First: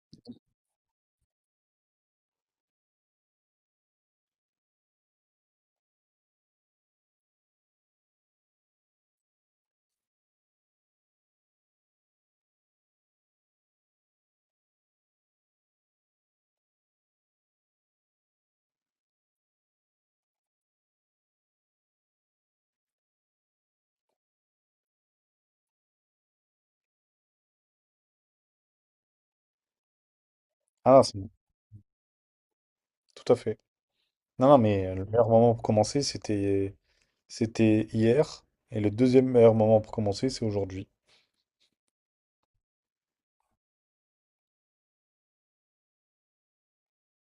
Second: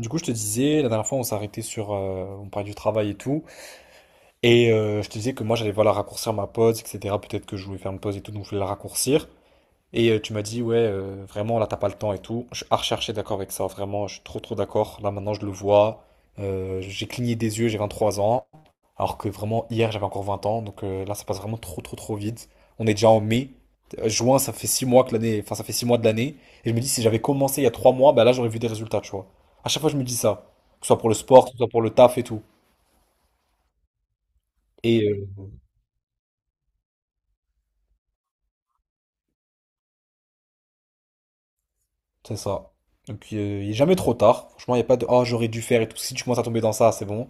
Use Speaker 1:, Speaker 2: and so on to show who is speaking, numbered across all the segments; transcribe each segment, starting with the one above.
Speaker 1: Du coup, je te disais, la dernière fois, on s'est arrêté sur, on parlait du travail et tout, et je te disais que moi, j'allais voilà raccourcir ma pause, etc. Peut-être que je voulais faire une pause et tout, donc je voulais la raccourcir. Et tu m'as dit, ouais, vraiment, là, t'as pas le temps et tout. Je suis à rechercher d'accord avec ça, vraiment, je suis trop, trop d'accord. Là, maintenant, je le vois. J'ai cligné des yeux, j'ai 23 ans. Alors que vraiment, hier, j'avais encore 20 ans. Donc là, ça passe vraiment trop, trop, trop vite. On est déjà en mai. Juin, ça fait 6 mois que l'année. Enfin, ça fait 6 mois de l'année. Et je me dis, si j'avais commencé il y a 3 mois, bah là, j'aurais vu des résultats, tu vois. À chaque fois, je me dis ça. Que ce soit
Speaker 2: Ah,
Speaker 1: pour le
Speaker 2: Bon.
Speaker 1: sport, que ce soit pour le taf et tout.
Speaker 2: Tout à fait. Non, non, mais le
Speaker 1: Et
Speaker 2: meilleur moment pour commencer, c'était hier. Et le deuxième meilleur moment pour commencer, c'est aujourd'hui.
Speaker 1: c'est ça. Donc, il n'est jamais trop tard. Franchement, il n'y a pas de oh, j'aurais dû faire et tout. Si tu commences à tomber dans ça, c'est bon.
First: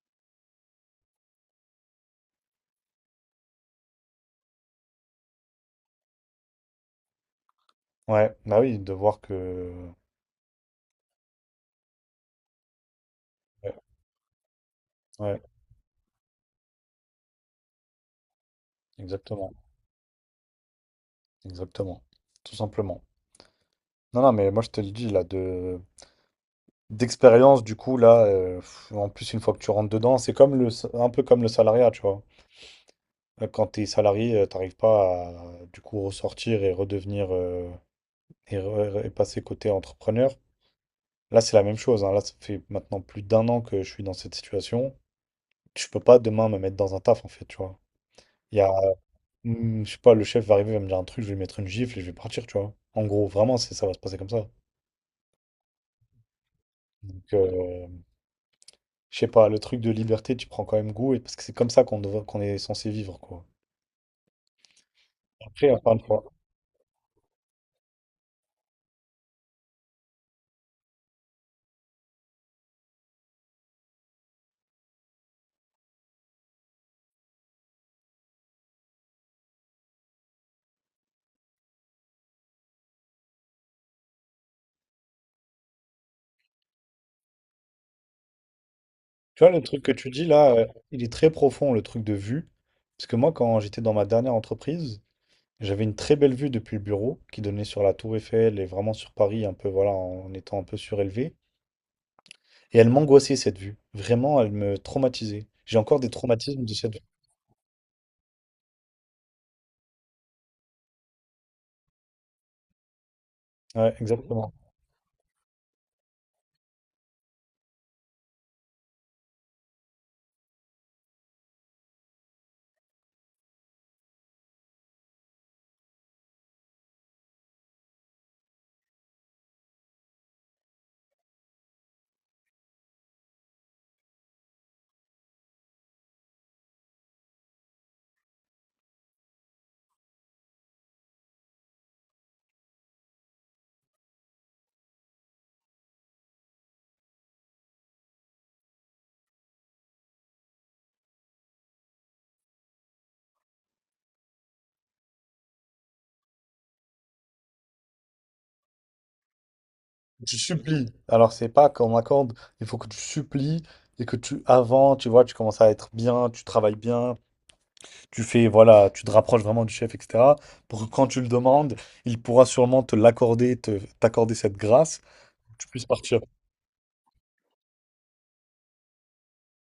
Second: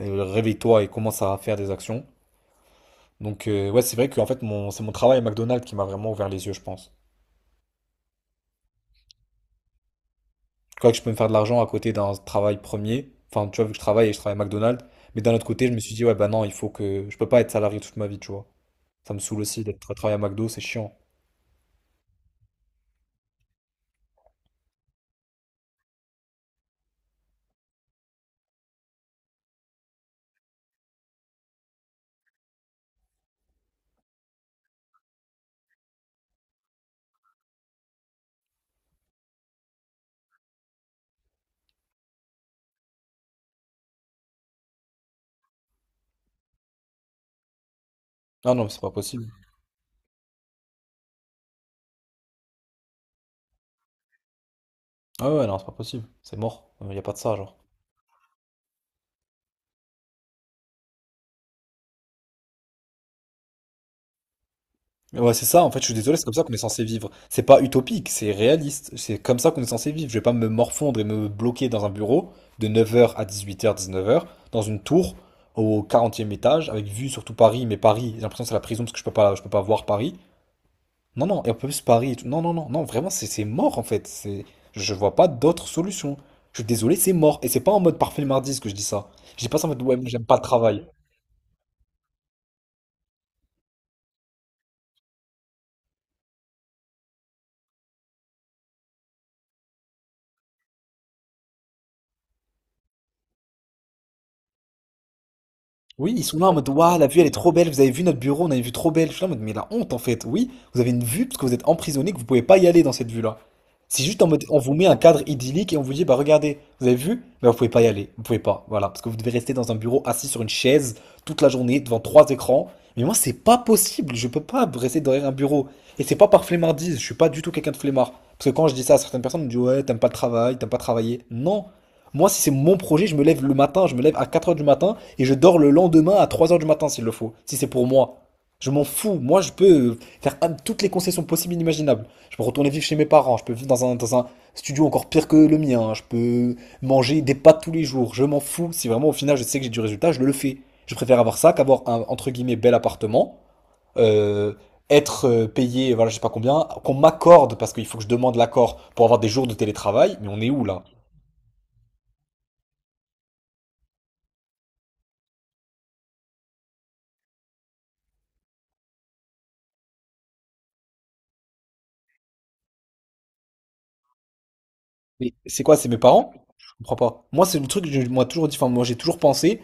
Speaker 1: Réveille-toi et commence à faire des actions. Donc, ouais, c'est vrai que en fait, mon... c'est mon travail à McDonald's qui m'a vraiment ouvert les yeux, je pense.
Speaker 2: Ouais, bah oui, de voir que.
Speaker 1: Je crois que je peux me faire de l'argent à côté d'un travail premier. Enfin, tu vois, vu
Speaker 2: Ouais,
Speaker 1: que je travaille et je travaille à McDonald's. Mais d'un
Speaker 2: ouais,
Speaker 1: autre côté, je me suis dit, ouais, bah non, il faut que. Je peux pas être salarié toute ma vie, tu vois. Ça me saoule
Speaker 2: exactement.
Speaker 1: aussi d'être à travailler à McDo, c'est chiant.
Speaker 2: Exactement. Tout simplement. Non, non, mais moi, je te le dis, là, de d'expérience, du coup, là, en plus, une fois que tu rentres dedans, c'est un peu comme le salariat, tu vois. Quand t'es salarié, t'arrives pas à, du coup, ressortir et redevenir. Et passer côté entrepreneur. Là, c'est la même chose, hein. Là, ça fait maintenant plus d'un an que je suis dans cette situation. Je peux pas demain me mettre dans un taf, en fait, tu vois.
Speaker 1: Ah
Speaker 2: Il y
Speaker 1: non, mais
Speaker 2: a,
Speaker 1: c'est pas possible.
Speaker 2: Je sais pas, le chef va arriver, il va me dire un truc, je vais lui mettre une gifle et je vais partir, tu vois. En gros, vraiment, ça va se passer comme ça.
Speaker 1: Ah ouais, non, c'est pas possible. C'est mort. Il y a pas de
Speaker 2: Donc,
Speaker 1: ça, genre.
Speaker 2: je sais pas, le truc de liberté, tu prends quand même goût, parce que c'est comme ça qu'on est censé vivre, quoi.
Speaker 1: Mais ouais, c'est ça, en
Speaker 2: Après,
Speaker 1: fait, je
Speaker 2: encore
Speaker 1: suis
Speaker 2: une
Speaker 1: désolé,
Speaker 2: fois.
Speaker 1: c'est comme ça qu'on est censé vivre. C'est pas utopique, c'est réaliste. C'est comme ça qu'on est censé vivre. Je vais pas me morfondre et me bloquer dans un bureau de 9 heures à 18 h, 19 heures, dans une tour au 40e étage, avec vue sur tout Paris, mais Paris, j'ai l'impression que c'est la prison parce que je peux pas voir Paris. Non, non, et en plus Paris et tout. Non, non, non, non, vraiment, c'est mort en fait. C'est, je vois pas d'autre solution. Je suis désolé, c'est mort. Et c'est pas en mode parfait le mardi ce que je dis ça. Je
Speaker 2: Tu
Speaker 1: dis
Speaker 2: vois,
Speaker 1: pas
Speaker 2: le
Speaker 1: ça en
Speaker 2: truc
Speaker 1: mode,
Speaker 2: que
Speaker 1: ouais, moi
Speaker 2: tu
Speaker 1: j'aime
Speaker 2: dis
Speaker 1: pas le
Speaker 2: là,
Speaker 1: travail.
Speaker 2: il est très profond, le truc de vue. Parce que moi, quand j'étais dans ma dernière entreprise, j'avais une très belle vue depuis le bureau qui donnait sur la Tour Eiffel et vraiment sur Paris, un peu, voilà, en étant un peu surélevé. Et elle m'angoissait, cette vue. Vraiment, elle me traumatisait. J'ai encore des
Speaker 1: Oui, ils sont là en
Speaker 2: traumatismes
Speaker 1: mode
Speaker 2: de cette
Speaker 1: Waouh,
Speaker 2: vue.
Speaker 1: la vue elle est trop belle, vous avez vu notre bureau, on a une vue trop belle. Je suis là en mode Mais la honte en fait, oui, vous avez une vue parce que vous êtes emprisonné, que vous pouvez pas y aller dans cette vue-là.
Speaker 2: Ouais,
Speaker 1: C'est juste en mode
Speaker 2: exactement.
Speaker 1: On vous met un cadre idyllique et on vous dit Bah regardez, vous avez vu, mais vous pouvez pas y aller, vous pouvez pas, voilà, parce que vous devez rester dans un bureau assis sur une chaise toute la journée devant trois écrans. Mais moi, c'est pas possible, je peux pas rester derrière un bureau. Et c'est pas par flemmardise, je suis pas du tout quelqu'un de flemmard. Parce que quand je dis ça à certaines personnes, on me dit Ouais, t'aimes pas le travail, t'aimes pas travailler. Non, moi, si c'est mon projet, je me lève le matin, je me lève à 4 heures du matin et je dors le lendemain à 3 heures du matin s'il le faut, si c'est pour moi. Je m'en fous. Moi, je peux faire toutes les concessions possibles et inimaginables. Je peux retourner vivre chez mes parents, je peux vivre dans un studio encore pire que le mien, je peux manger des pâtes tous les jours. Je m'en fous. Si vraiment au final je sais que j'ai du résultat, je le fais. Je préfère avoir ça qu'avoir un entre guillemets bel appartement, euh, être payé, voilà, je sais pas combien, qu'on m'accorde parce qu'il faut que je demande l'accord pour avoir des jours de télétravail. Mais
Speaker 2: Tu
Speaker 1: on est où là?
Speaker 2: supplies. Alors, c'est pas qu'on m'accorde, il faut que tu supplies et que tu, avant, tu vois, tu commences à être bien, tu travailles bien, tu fais, voilà, tu te rapproches vraiment du chef, etc. Pour que quand tu le demandes, il pourra sûrement te l'accorder, t'accorder cette grâce,
Speaker 1: Mais c'est
Speaker 2: tu
Speaker 1: quoi,
Speaker 2: puisses
Speaker 1: c'est mes
Speaker 2: partir.
Speaker 1: parents? Je comprends pas. Moi, c'est le truc que moi toujours dit, enfin, moi j'ai toujours pensé,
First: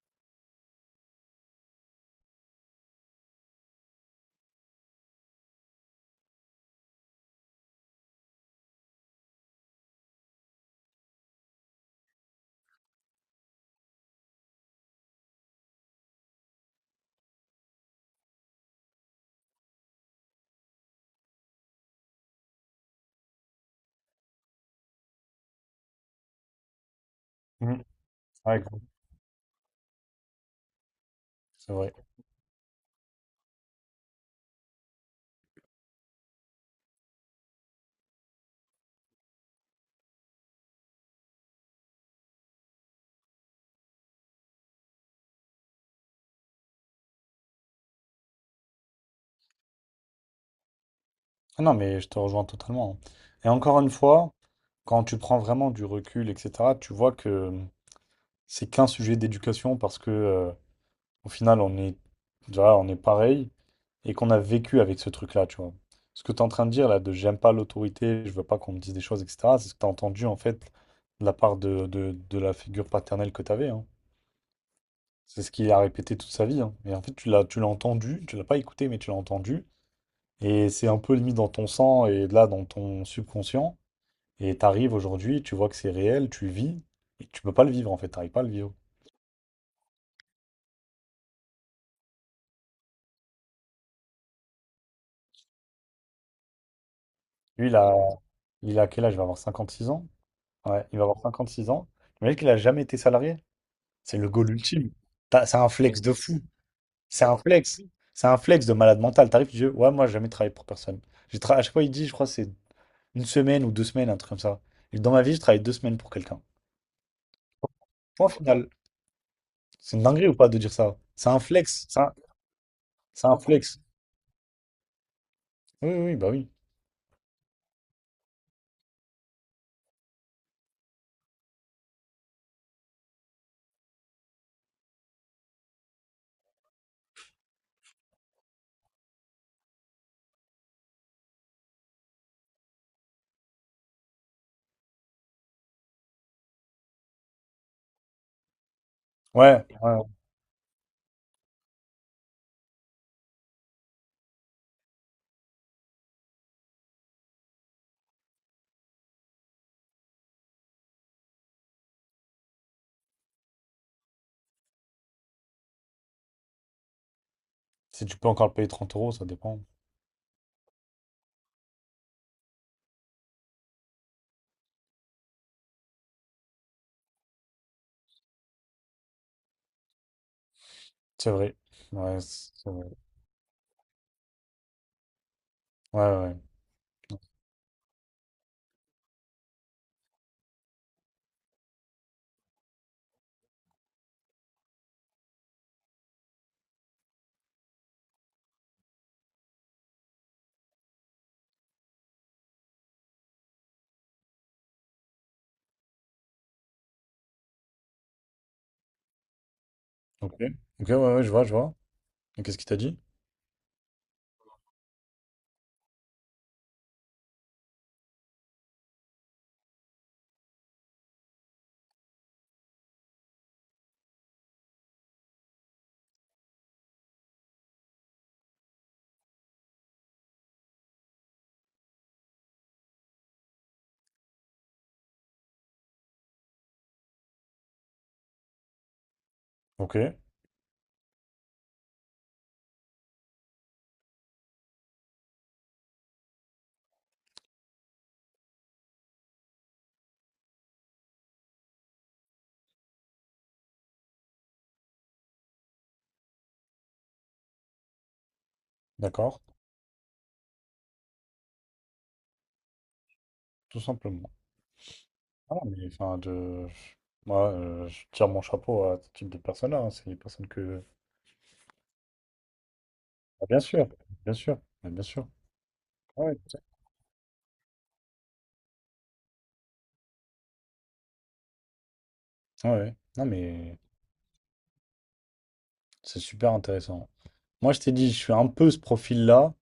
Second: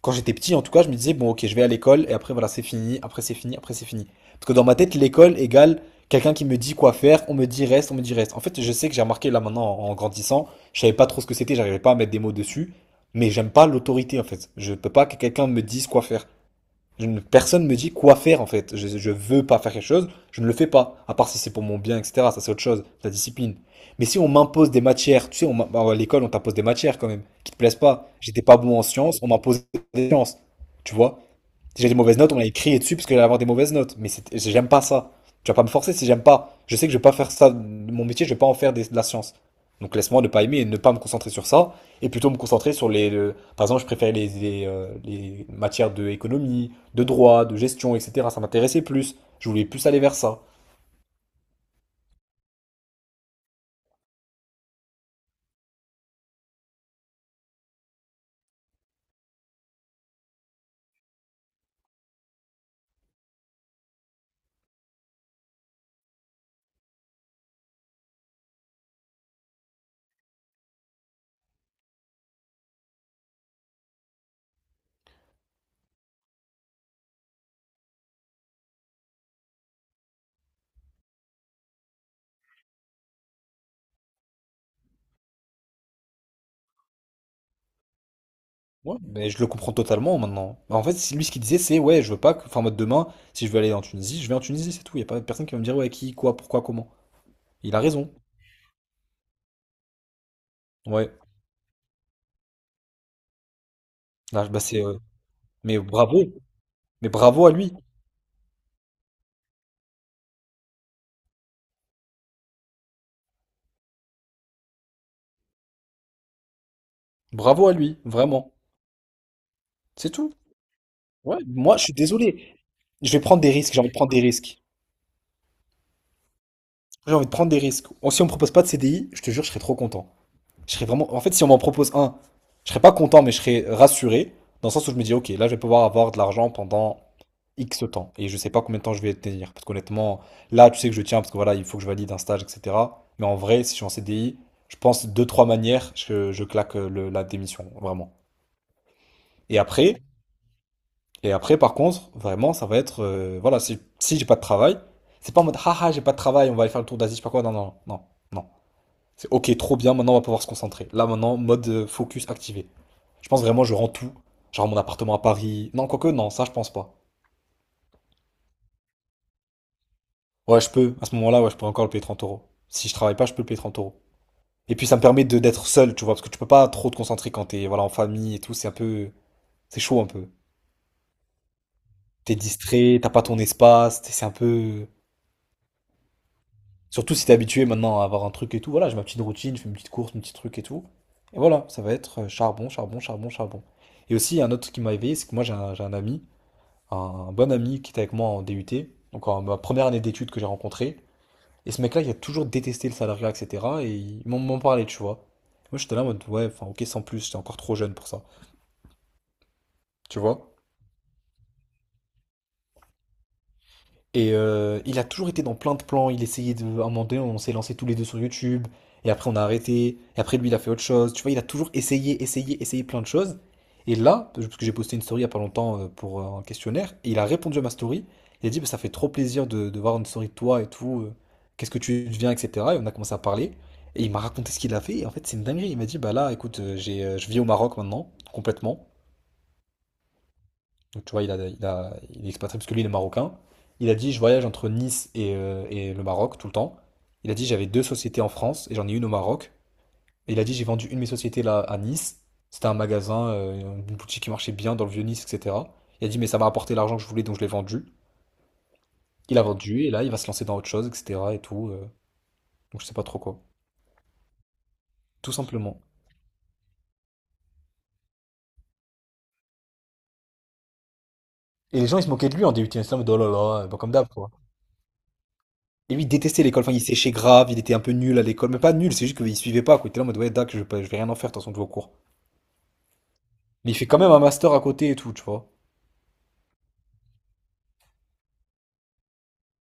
Speaker 1: quand j'étais petit en tout cas, je me disais, bon, ok, je vais à l'école et après, voilà, c'est fini, après, c'est fini, après, c'est fini. Parce que dans ma tête, l'école égale quelqu'un qui me dit quoi faire, on me dit reste, on me dit reste. En fait, je sais que j'ai remarqué là maintenant en grandissant, je savais pas trop ce que c'était, j'arrivais pas à mettre des mots dessus, mais j'aime pas l'autorité en fait. Je peux pas que quelqu'un me dise quoi faire. Je ne- personne me dit quoi faire en fait. Je veux pas faire quelque chose, je ne le fais pas. À part si c'est pour mon bien, etc. Ça c'est autre chose, la discipline. Mais si on m'impose des matières, tu sais, bah, à l'école on t'impose des matières quand même, qui te plaisent
Speaker 2: Mhm.
Speaker 1: pas. J'étais pas
Speaker 2: Ouais,
Speaker 1: bon
Speaker 2: grave.
Speaker 1: en sciences, on m'imposait des sciences. Tu vois?
Speaker 2: C'est
Speaker 1: Si j'ai
Speaker 2: vrai.
Speaker 1: des mauvaises notes, on allait crier dessus parce que j'allais avoir des mauvaises notes. Mais j'aime pas ça. Tu vas pas me forcer si j'aime pas. Je sais que je vais pas faire ça. Mon métier, je vais pas en faire de la science. Donc laisse-moi ne pas aimer et ne pas me concentrer sur ça. Et plutôt me concentrer sur les. Par exemple, je préférais les matières de économie, de droit, de gestion, etc. Ça m'intéressait plus. Je voulais plus aller vers ça.
Speaker 2: Ah non, mais je te rejoins totalement, hein. Et encore une fois, quand tu prends vraiment du recul, etc., tu vois que c'est qu'un sujet d'éducation parce que au final, tu on est pareil et qu'on a vécu avec ce truc-là, tu vois. Ce que tu es en train de dire là, de j'aime pas l'autorité, je veux pas qu'on me dise des choses, etc., c'est ce que tu as entendu en fait de la part de la figure paternelle que tu avais, hein. C'est ce qu'il a répété toute sa vie, hein. Et en fait, tu l'as entendu, tu l'as pas écouté, mais tu l'as entendu. Et c'est un peu limite dans ton sang et là dans ton subconscient. Et tu arrives aujourd'hui, tu vois que c'est réel, tu vis, et tu peux pas le vivre en fait, tu n'arrives pas à le vivre.
Speaker 1: Ouais, mais je le comprends totalement maintenant. En fait, c'est lui ce qu'il disait, c'est ouais, je veux pas que. Enfin, en mode demain, si je veux aller en Tunisie, je vais en Tunisie, c'est tout. Il y a pas personne qui va me dire ouais, qui, quoi, pourquoi, comment.
Speaker 2: Lui,
Speaker 1: Il
Speaker 2: il
Speaker 1: a
Speaker 2: a,
Speaker 1: raison.
Speaker 2: il a quel âge? Il va avoir 56 ans. Ouais, il va
Speaker 1: Ouais.
Speaker 2: avoir 56 ans. Imagine qu'il a jamais été salarié. C'est le
Speaker 1: Là,
Speaker 2: goal
Speaker 1: bah, c'est.
Speaker 2: ultime. C'est un
Speaker 1: Mais
Speaker 2: flex, oui, de
Speaker 1: bravo,
Speaker 2: fou.
Speaker 1: mais
Speaker 2: C'est un flex. C'est un flex de malade mental. T'arrives, tu dis, ouais, moi, j'ai jamais travaillé pour personne. À chaque fois, il dit, je crois, que c'est une semaine ou 2 semaines, un truc comme ça. Et dans ma vie, je travaille 2 semaines pour quelqu'un.
Speaker 1: bravo à lui,
Speaker 2: Point
Speaker 1: vraiment.
Speaker 2: final. C'est une
Speaker 1: C'est
Speaker 2: dinguerie ou
Speaker 1: tout.
Speaker 2: pas de dire ça? C'est
Speaker 1: Ouais,
Speaker 2: un
Speaker 1: moi
Speaker 2: flex.
Speaker 1: je suis
Speaker 2: C'est un...
Speaker 1: désolé. Je vais
Speaker 2: c'est un
Speaker 1: prendre des risques, j'ai
Speaker 2: flex.
Speaker 1: envie de prendre des risques.
Speaker 2: Oui, oui, oui, bah oui.
Speaker 1: J'ai envie de prendre des risques. Oh, si on me propose pas de CDI, je te jure, je serais trop content. Je serais vraiment. En fait, si on m'en propose un, je serais pas content, mais je serais rassuré, dans le sens où je me dis, ok, là je vais pouvoir avoir de l'argent pendant X temps. Et je sais pas combien de temps je vais tenir. Parce qu'honnêtement, là tu sais que je tiens, parce que voilà, il faut que je valide un stage, etc. Mais en vrai, si je suis en CDI, je pense deux, trois manières, je claque la démission, vraiment. Et
Speaker 2: Ouais, ouais.
Speaker 1: après. Et après, par contre, vraiment, ça va être. Voilà, si j'ai pas de travail, c'est pas en mode haha, j'ai pas de travail, on va aller faire le tour d'Asie, je sais pas quoi. Non, non, non, non. C'est ok, trop bien, maintenant on va pouvoir se concentrer. Là, maintenant, mode focus activé. Je pense vraiment, je rends tout. Genre mon appartement à Paris. Non, quoique, non, ça, je pense pas.
Speaker 2: Si tu peux encore le payer trente euros, ça dépend.
Speaker 1: Ouais, je peux. À ce moment-là, ouais, je peux encore le payer 30 euros. Si je travaille pas, je peux le payer 30 euros. Et puis, ça me permet de d'être seul, tu vois, parce que tu peux pas trop te concentrer quand t'es voilà, en famille et tout. C'est un peu. C'est chaud un peu.
Speaker 2: C'est vrai. Ouais,
Speaker 1: T'es
Speaker 2: c'est vrai.
Speaker 1: distrait, t'as pas ton espace, c'est un peu.
Speaker 2: Ouais, ouais, ouais.
Speaker 1: Surtout si t'es habitué maintenant à avoir un truc et tout. Voilà, j'ai ma petite routine, je fais une petite course, mon petit truc et tout. Et voilà, ça va être charbon, charbon, charbon, charbon. Et aussi, il y a un autre truc qui m'a éveillé, c'est que moi j'ai un bon ami qui était avec moi en DUT, donc en ma première année d'études que j'ai rencontré. Et ce mec-là, il a toujours détesté le salariat, etc. Et il m'en parlait, tu vois. Moi j'étais là en mode, ouais, enfin ok, sans plus, j'étais encore trop jeune pour ça. Tu
Speaker 2: Ok,
Speaker 1: vois?
Speaker 2: ok, ouais, ouais, je vois, je vois. Et qu'est-ce qu'il t'a dit?
Speaker 1: Et il a toujours été dans plein de plans. Il essayait de. À un moment donné, on s'est lancé tous les deux sur YouTube. Et après, on a arrêté. Et après, lui, il a fait autre chose. Tu vois, il a toujours essayé, essayé, essayé plein de choses. Et là, parce que j'ai posté une story il y a pas longtemps pour un questionnaire, et il a répondu à ma story. Il a dit, Bah, ça fait trop plaisir de voir une story de toi et tout. Qu'est-ce que tu deviens, etc. Et on a commencé à parler. Et il m'a raconté ce qu'il a fait. Et en fait, c'est une dinguerie. Il m'a dit, bah là, écoute, je vis au Maroc maintenant, complètement.
Speaker 2: Ok,
Speaker 1: Donc tu vois, il est expatrié parce que lui, il est marocain. Il a dit, je voyage entre Nice et le Maroc tout le temps. Il a dit, j'avais deux sociétés en France et j'en ai une au Maroc. Et il a dit, j'ai vendu une de mes sociétés là à Nice. C'était un magasin, une boutique qui marchait bien dans le vieux Nice, etc. Il a dit, mais ça m'a rapporté l'argent que je voulais, donc je l'ai vendu. Il
Speaker 2: d'accord,
Speaker 1: a vendu et là, il va se lancer dans autre chose, etc. Et tout. Donc je sais pas trop quoi.
Speaker 2: tout simplement.
Speaker 1: Tout
Speaker 2: Ah,
Speaker 1: simplement.
Speaker 2: mais enfin, moi, je tire mon chapeau à ce type de personnes-là, hein. C'est des personnes que.
Speaker 1: Et les gens, ils se moquaient de lui en DUT. Ils étaient en mode, oh là
Speaker 2: Ah,
Speaker 1: là, bah, comme d'hab, quoi.
Speaker 2: bien sûr, mais bien sûr.
Speaker 1: Et lui, il
Speaker 2: Ah, ouais,
Speaker 1: détestait
Speaker 2: tout à
Speaker 1: l'école. Enfin, il séchait grave, il était un peu nul à l'école. Mais pas nul, c'est juste qu'il suivait pas, quoi. Il était là en mode, ouais, dac, je vais rien en faire, de toute façon, je vais au cours.
Speaker 2: fait, ouais, ouais. Non,
Speaker 1: Mais il
Speaker 2: mais
Speaker 1: fait quand même un master à côté et tout, tu vois.
Speaker 2: c'est super intéressant. Moi, je t'ai dit, je suis un peu ce profil-là,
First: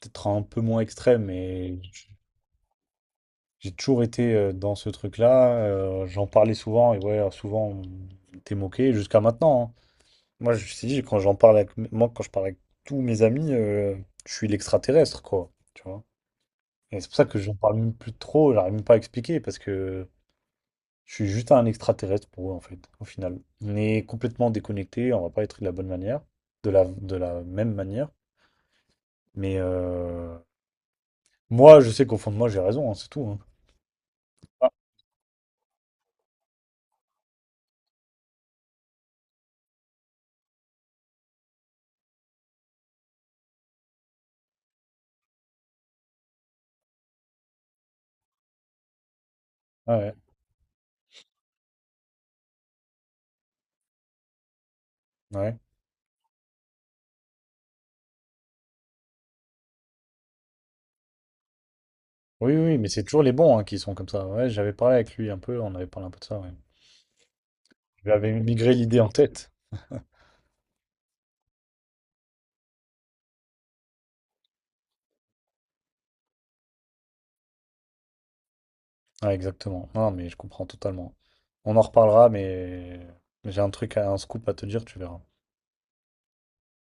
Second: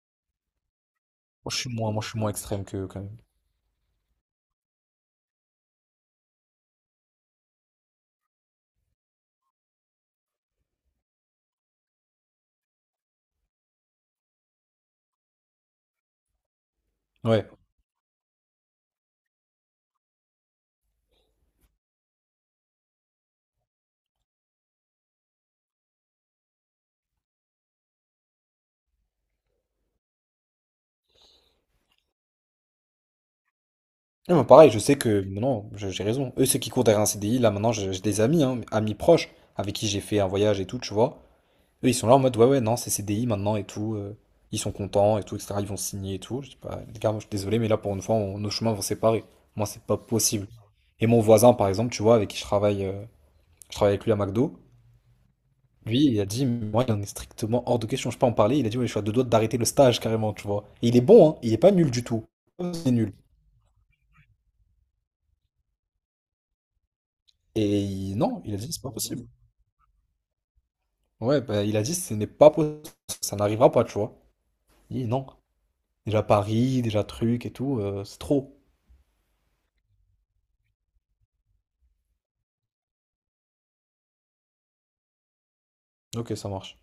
Speaker 2: peut-être un peu moins extrême,
Speaker 1: Moi, je suis
Speaker 2: mais
Speaker 1: moins, moi, je suis moins extrême que quand même.
Speaker 2: j'ai toujours été dans ce truc-là. J'en parlais souvent et ouais, souvent on était moqué jusqu'à maintenant, hein. Moi, je me suis quand j'en parle avec, moi, quand je parle avec tous mes amis, je suis l'extraterrestre, quoi. Tu vois? Et c'est pour ça que
Speaker 1: Ouais.
Speaker 2: j'en parle même plus trop. J'arrive même pas à expliquer parce que je suis juste un extraterrestre pour eux, en fait, au final. On est complètement déconnecté. On va pas être de la bonne manière, de la même manière. Mais moi, je sais qu'au fond de moi, j'ai raison, hein, c'est tout, hein.
Speaker 1: Non, mais pareil, je sais que, non, j'ai raison. Eux, ceux qui courent derrière un CDI, là, maintenant, j'ai des amis, hein, amis proches, avec qui j'ai fait un voyage et tout, tu vois. Eux, ils sont là en mode, ouais, ouais, non, c'est CDI maintenant et tout. Ils sont contents et tout, etc. Ils vont signer et tout. Je dis pas, les gars, moi, je suis désolé, mais là, pour une fois, nos chemins vont séparer. Moi, c'est
Speaker 2: Ah,
Speaker 1: pas
Speaker 2: ouais,
Speaker 1: possible. Et mon voisin, par exemple, tu vois, avec qui je travaille. Je travaille avec lui à McDo.
Speaker 2: ouais.
Speaker 1: Lui, il a dit, moi, il en est strictement hors de question, je peux pas en parler. Il a dit, ouais, je suis à deux doigts d'arrêter le stage carrément, tu vois. Et il est bon, hein, il est pas nul du tout.
Speaker 2: Oui, oui, mais
Speaker 1: C'est
Speaker 2: c'est
Speaker 1: nul.
Speaker 2: toujours les bons hein, qui sont comme ça. Ouais, j'avais parlé avec lui un peu, on avait parlé un peu de ça, ouais.
Speaker 1: Et
Speaker 2: Je lui avais
Speaker 1: non, il a
Speaker 2: migré
Speaker 1: dit, c'est pas
Speaker 2: l'idée en
Speaker 1: possible.
Speaker 2: tête.
Speaker 1: Ouais, bah, il a dit, ce n'est pas possible, ça n'arrivera pas, tu vois. Il dit, non. Déjà Paris, déjà truc et tout, c'est trop.
Speaker 2: Ouais, exactement. Non, mais je comprends totalement. On en reparlera, mais j'ai un truc, un scoop à te dire, tu verras.
Speaker 1: Ok, ça marche.